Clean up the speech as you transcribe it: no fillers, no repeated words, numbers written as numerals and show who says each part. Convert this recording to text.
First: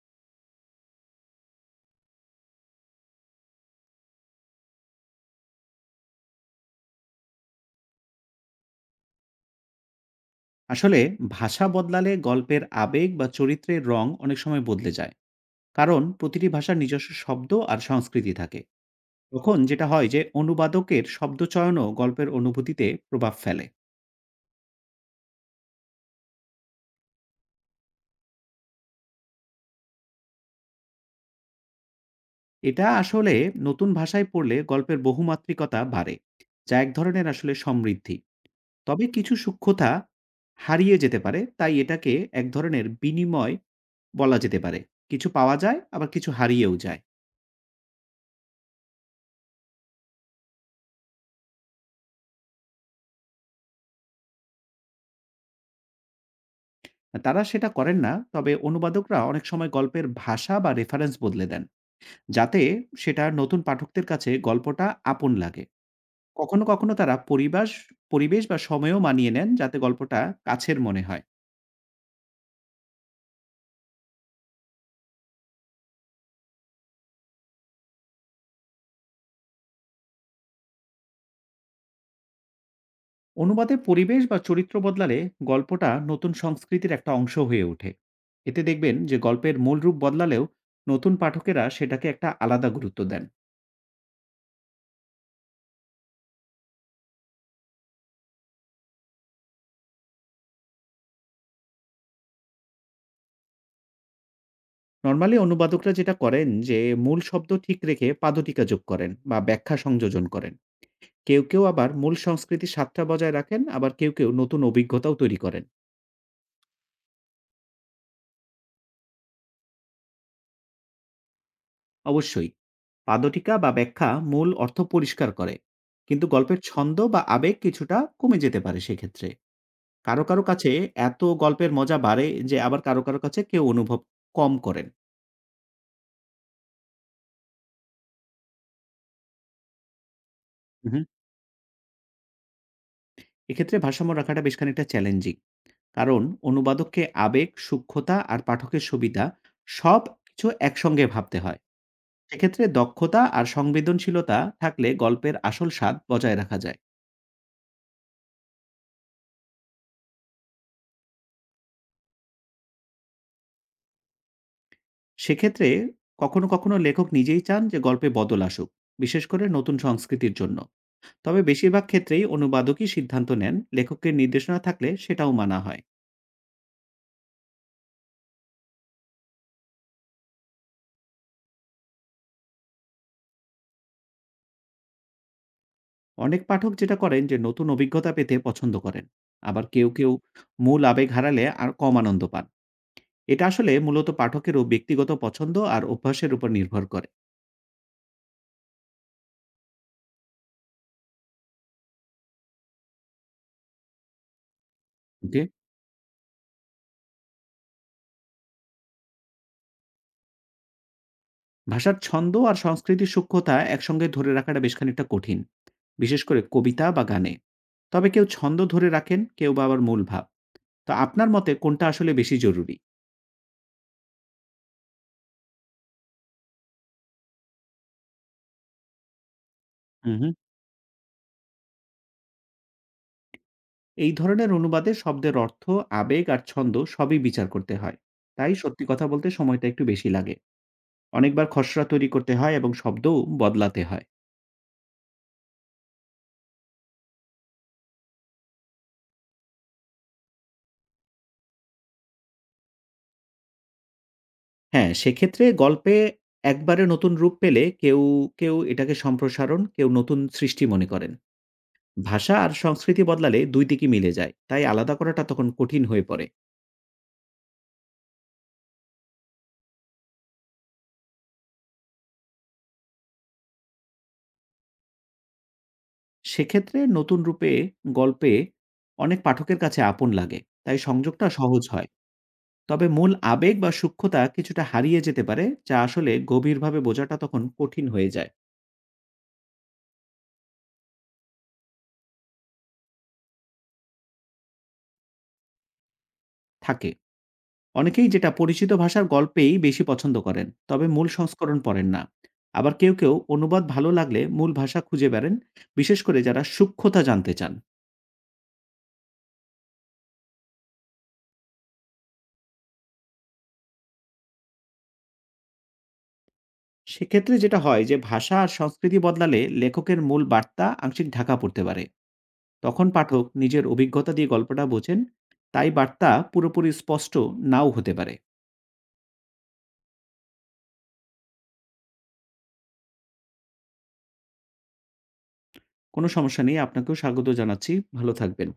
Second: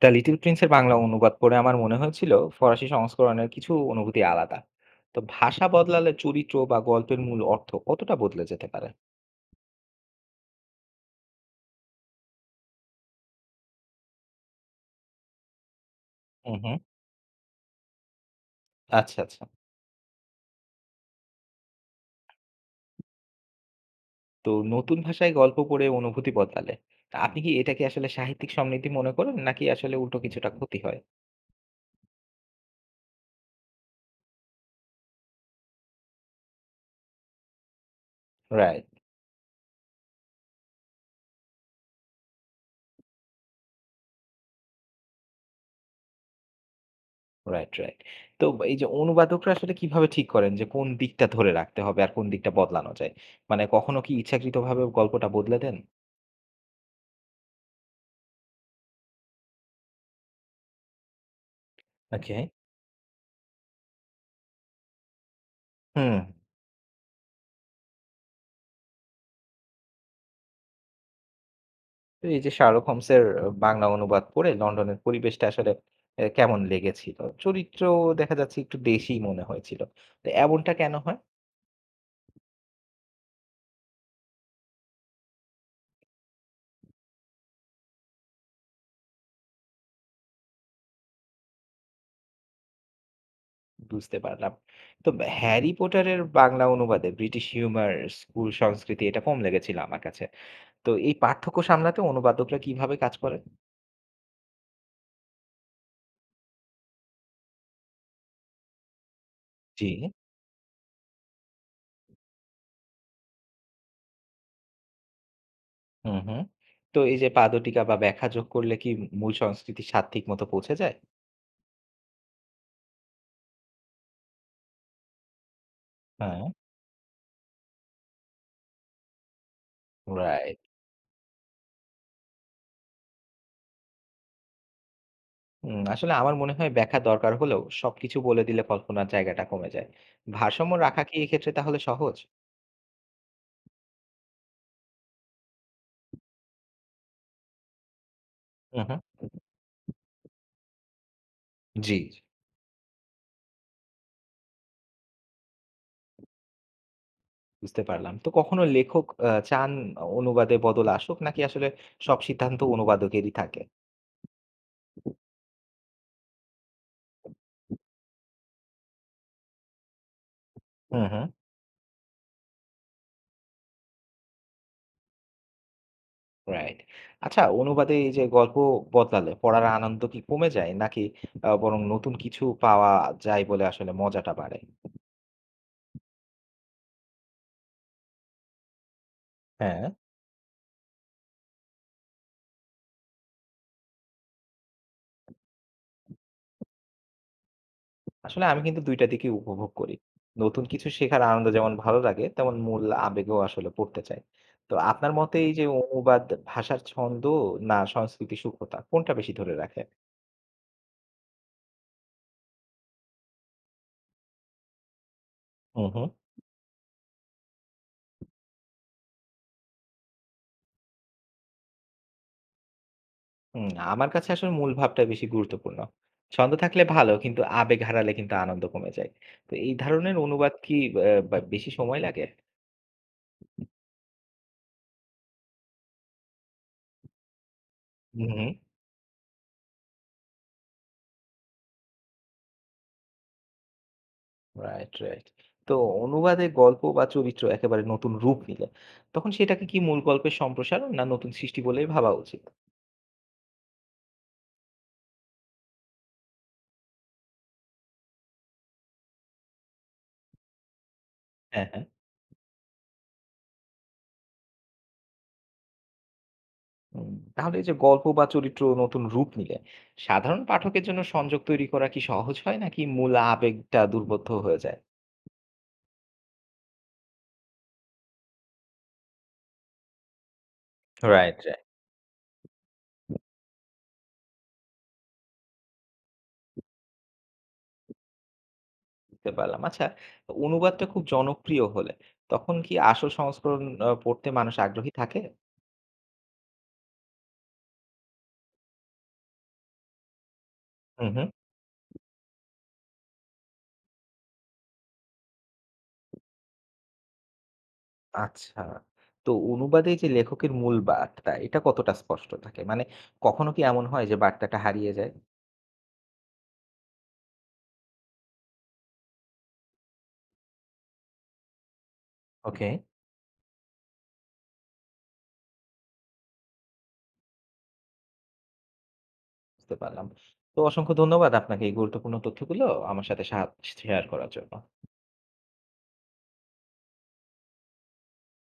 Speaker 1: The little প্রিন্সের Bangla অনুবাদ পড়ে আমার মনে হয়েছিল ফরাসি সংস্করণের কিছু অনুভূতি আলাদা। তো ভাষা বদলালে চরিত্র বা গল্পের মূল অর্থ কতটা বদলে যেতে পারে?
Speaker 2: আসলে ভাষা বদলালে গল্পের আবেগ বা চরিত্রের রং অনেক সময় বদলে যায়, কারণ প্রতিটি
Speaker 1: হুম হুম।
Speaker 2: ভাষার নিজস্ব শব্দ আর সংস্কৃতি থাকে।
Speaker 1: আচ্ছা আচ্ছা।
Speaker 2: তখন যেটা হয় যে অনুবাদকের শব্দচয়নও গল্পের অনুভূতিতে প্রভাব ফেলে।
Speaker 1: তো নতুন ভাষায় গল্প পড়ে অনুভূতি বদলালে তা আপনি কি এটাকে আসলে সাহিত্যিক সমৃদ্ধি মনে করেন নাকি আসলে উল্টো কিছুটা ক্ষতি হয়?
Speaker 2: এটা আসলে নতুন ভাষায় পড়লে গল্পের বহুমাত্রিকতা বাড়ে, যা এক ধরনের আসলে সমৃদ্ধি।
Speaker 1: রাইট।
Speaker 2: তবে কিছু সূক্ষ্মতা হারিয়ে যেতে পারে, তাই এটাকে এক ধরনের বিনিময় বলা যেতে পারে। কিছু পাওয়া যায়, আবার কিছু হারিয়েও যায়।
Speaker 1: Right right. তো এই যে অনুবাদকরা আসলে কিভাবে ঠিক করেন যে কোন দিকটা ধরে রাখতে হবে আর কোন দিকটা বদলানো যায়? মানে কখনো কি ইচ্ছাকৃতভাবে গল্পটা বদলে দেন?
Speaker 2: তারা সেটা করেন না। তবে অনুবাদকরা অনেক সময় গল্পের ভাষা বা রেফারেন্স বদলে দেন,
Speaker 1: ওকে।
Speaker 2: যাতে সেটা নতুন পাঠকদের কাছে গল্পটা আপন লাগে।
Speaker 1: হুম।
Speaker 2: কখনো তারা পরিবেশ বা সময়ও মানিয়ে নেন, যাতে গল্পটা কাছের মনে হয়।
Speaker 1: তো এই যে 'শার্লক হোমস'-এর বাংলা অনুবাদ পড়ে লন্ডনের পরিবেশটা আসলে কেমন লেগেছিল? চরিত্র দেখা যাচ্ছে একটু দেশি মনে হয়েছিল। তো এমনটা কেন হয়?
Speaker 2: অনুবাদে পরিবেশ বা চরিত্র বদলালে গল্পটা নতুন সংস্কৃতির একটা অংশ হয়ে ওঠে। এতে দেখবেন যে গল্পের মূল রূপ বদলালেও নতুন পাঠকেরা সেটাকে একটা আলাদা গুরুত্ব দেন।
Speaker 1: বুঝতে পারলাম। তো 'হ্যারি পটার'-এর বাংলা অনুবাদে ব্রিটিশ হিউমার, স্কুল সংস্কৃতি এটা কম লেগেছিল আমার কাছে। তো এই পার্থক্য সামলাতে অনুবাদকরা কিভাবে কাজ করেন?
Speaker 2: নরমালি অনুবাদকরা যেটা করেন যে মূল শব্দ ঠিক রেখে পাদটিকা যোগ করেন বা ব্যাখ্যা
Speaker 1: জি।
Speaker 2: সংযোজন করেন। কেউ আবার মূল সংস্কৃতির স্বাদটা বজায় রাখেন, আবার কেউ নতুন অভিজ্ঞতাও তৈরি করেন।
Speaker 1: হুম, হুম। তো এই যে পাদটীকা বা ব্যাখ্যা যোগ করলে কি মূল সংস্কৃতির স্বাদ ঠিক মতো পৌঁছে যায়?
Speaker 2: অবশ্যই, পাদটীকা বা ব্যাখ্যা মূল অর্থ পরিষ্কার করে। কিন্তু
Speaker 1: হ্যাঁ।
Speaker 2: গল্পের ছন্দ বা আবেগ কিছুটা কমে যেতে পারে সেক্ষেত্রে। কারো
Speaker 1: রাইট।
Speaker 2: কাছে এত গল্পের মজা বাড়ে, যে আবার কারো কাছে কেউ অনুভব কম করেন।
Speaker 1: আসলে আমার মনে হয় ব্যাখ্যা দরকার হলেও সবকিছু বলে দিলে কল্পনার জায়গাটা কমে যায়। ভারসাম্য
Speaker 2: হু, হু।
Speaker 1: রাখা কি এক্ষেত্রে তাহলে সহজ?
Speaker 2: এক্ষেত্রে ভারসাম্য রাখাটা বেশ খানিকটা চ্যালেঞ্জিং। কারণ অনুবাদককে আবেগ, সূক্ষ্মতা আর
Speaker 1: হুম,
Speaker 2: পাঠকের
Speaker 1: হুম।
Speaker 2: সুবিধা সবকিছু একসঙ্গে ভাবতে হয়।
Speaker 1: জি।
Speaker 2: সেক্ষেত্রে দক্ষতা আর সংবেদনশীলতা থাকলে গল্পের আসল স্বাদ বজায় রাখা যায়।
Speaker 1: বুঝতে পারলাম। তো কখনো লেখক চান অনুবাদে বদল আসুক নাকি আসলে সব সিদ্ধান্ত অনুবাদকেরই থাকে?
Speaker 2: সেক্ষেত্রে কখনো লেখক নিজেই চান যে গল্পে বদল আসুক, বিশেষ করে নতুন সংস্কৃতির জন্য।
Speaker 1: হুম, হুম।
Speaker 2: তবে বেশিরভাগ ক্ষেত্রেই অনুবাদকই সিদ্ধান্ত নেন, লেখকের নির্দেশনা থাকলে সেটাও মানা হয়।
Speaker 1: রাইট। আচ্ছা অনুবাদে এই যে গল্প বদলালে পড়ার আনন্দ কি কমে যায় নাকি বরং নতুন কিছু পাওয়া যায় বলে আসলে মজাটা বাড়ে?
Speaker 2: অনেক পাঠক যেটা করেন যে নতুন অভিজ্ঞতা পেতে পছন্দ করেন। আবার
Speaker 1: হ্যাঁ।
Speaker 2: কেউ মূল আবেগ হারালে আর কম আনন্দ পান। এটা আসলে মূলত পাঠকেরও ব্যক্তিগত পছন্দ আর অভ্যাসের উপর নির্ভর করে।
Speaker 1: আসলে আমি কিন্তু ২ টা দিকেই উপভোগ করি। নতুন কিছু শেখার আনন্দ যেমন ভালো লাগে, তেমন মূল আবেগেও আসলে পড়তে চাই। তো আপনার মতে হুম।
Speaker 2: ওকে?
Speaker 1: এই যে অনুবাদ ভাষার ছন্দ না সংস্কৃতি সূক্ষ্মতা কোনটা বেশি ধরে রাখে?
Speaker 2: ভাষার ছন্দ আর সংস্কৃতির সূক্ষ্মতা একসঙ্গে ধরে রাখাটা বেশ খানিকটা কঠিন,
Speaker 1: হুম, হুম।
Speaker 2: বিশেষ করে কবিতা বা গানে। তবে কেউ ছন্দ ধরে রাখেন, কেউ বা আবার মূল ভাব। তো আপনার মতে কোনটা আসলে বেশি জরুরি?
Speaker 1: হুম, আমার কাছে আসলে মূল ভাবটা বেশি গুরুত্বপূর্ণ। ছন্দ থাকলে ভালো কিন্তু আবেগ হারালে কিন্তু আনন্দ কমে যায়। তো এই
Speaker 2: হুম
Speaker 1: ধরনের
Speaker 2: হুম
Speaker 1: অনুবাদ কি বা বেশি সময় লাগে?
Speaker 2: এই ধরনের অনুবাদে শব্দের অর্থ, আবেগ আর ছন্দ সবই বিচার করতে হয়।
Speaker 1: হুম, হুম।
Speaker 2: তাই সত্যি কথা বলতে সময়টা একটু বেশি লাগে, অনেকবার খসড়া তৈরি করতে হয় এবং শব্দও বদলাতে হয়।
Speaker 1: Right, right. তো অনুবাদে গল্প বা চরিত্র একেবারে নতুন রূপ নিলে, তখন সেটাকে কি মূল গল্পের সম্প্রসারণ না নতুন সৃষ্টি বলেই ভাবা উচিত?
Speaker 2: হ্যাঁ, সেক্ষেত্রে গল্পে একবারে নতুন রূপ পেলে কেউ কেউ এটাকে সম্প্রসারণ, কেউ নতুন সৃষ্টি মনে করেন।
Speaker 1: হ্যাঁ, হ্যাঁ।
Speaker 2: ভাষা আর সংস্কৃতি বদলালে দুই দিকই মিলে যায়, তাই আলাদা করাটা তখন কঠিন হয়ে পড়ে।
Speaker 1: হুম, তাহলে এই যে গল্প বা চরিত্র নতুন রূপ নিলে, সাধারণ পাঠকের জন্য সংযোগ তৈরি করা কি সহজ হয় নাকি মূল আবেগটা দুর্বোধ্য হয়ে যায়?
Speaker 2: সেক্ষেত্রে নতুন রূপে গল্পে অনেক পাঠকের কাছে আপন লাগে, তাই সংযোগটা
Speaker 1: রাইট, রাইট।
Speaker 2: সহজ হয়। তবে মূল আবেগ বা সূক্ষ্মতা কিছুটা হারিয়ে যেতে পারে, যা আসলে গভীরভাবে বোঝাটা তখন কঠিন হয়ে যায়।
Speaker 1: বুঝতে পারলাম। আচ্ছা, অনুবাদটা খুব জনপ্রিয় হলে, তখন কি আসল সংস্করণ পড়তে মানুষ আগ্রহী থাকে?
Speaker 2: থাকে। অনেকেই যেটা পরিচিত ভাষার গল্পেই বেশি পছন্দ করেন, তবে মূল
Speaker 1: হুম, হুম।
Speaker 2: সংস্করণ পড়েন না। আবার কেউ কেউ অনুবাদ ভালো লাগলে মূল ভাষা খুঁজে বেড়েন, বিশেষ করে যারা সূক্ষ্মতা জানতে চান।
Speaker 1: আচ্ছা। তো অনুবাদে যে লেখকের মূল বার্তা, এটা কতটা স্পষ্ট থাকে? মানে কখনো কি এমন হয় যে বার্তাটা হারিয়ে যায়?
Speaker 2: সেক্ষেত্রে যেটা হয় যে ভাষা আর সংস্কৃতি বদলালে লেখকের মূল বার্তা আংশিক ঢাকা পড়তে পারে।
Speaker 1: ওকে।
Speaker 2: তখন পাঠক নিজের অভিজ্ঞতা দিয়ে গল্পটা বোঝেন, তাই বার্তা পুরোপুরি স্পষ্ট নাও হতে পারে।
Speaker 1: বুঝতে পারলাম। তো অসংখ্য ধন্যবাদ আপনাকে এই গুরুত্বপূর্ণ তথ্যগুলো আমার সাথে শেয়ার করার জন্য।
Speaker 2: কোনো সমস্যা নেই, আপনাকেও স্বাগত জানাচ্ছি। ভালো থাকবেন।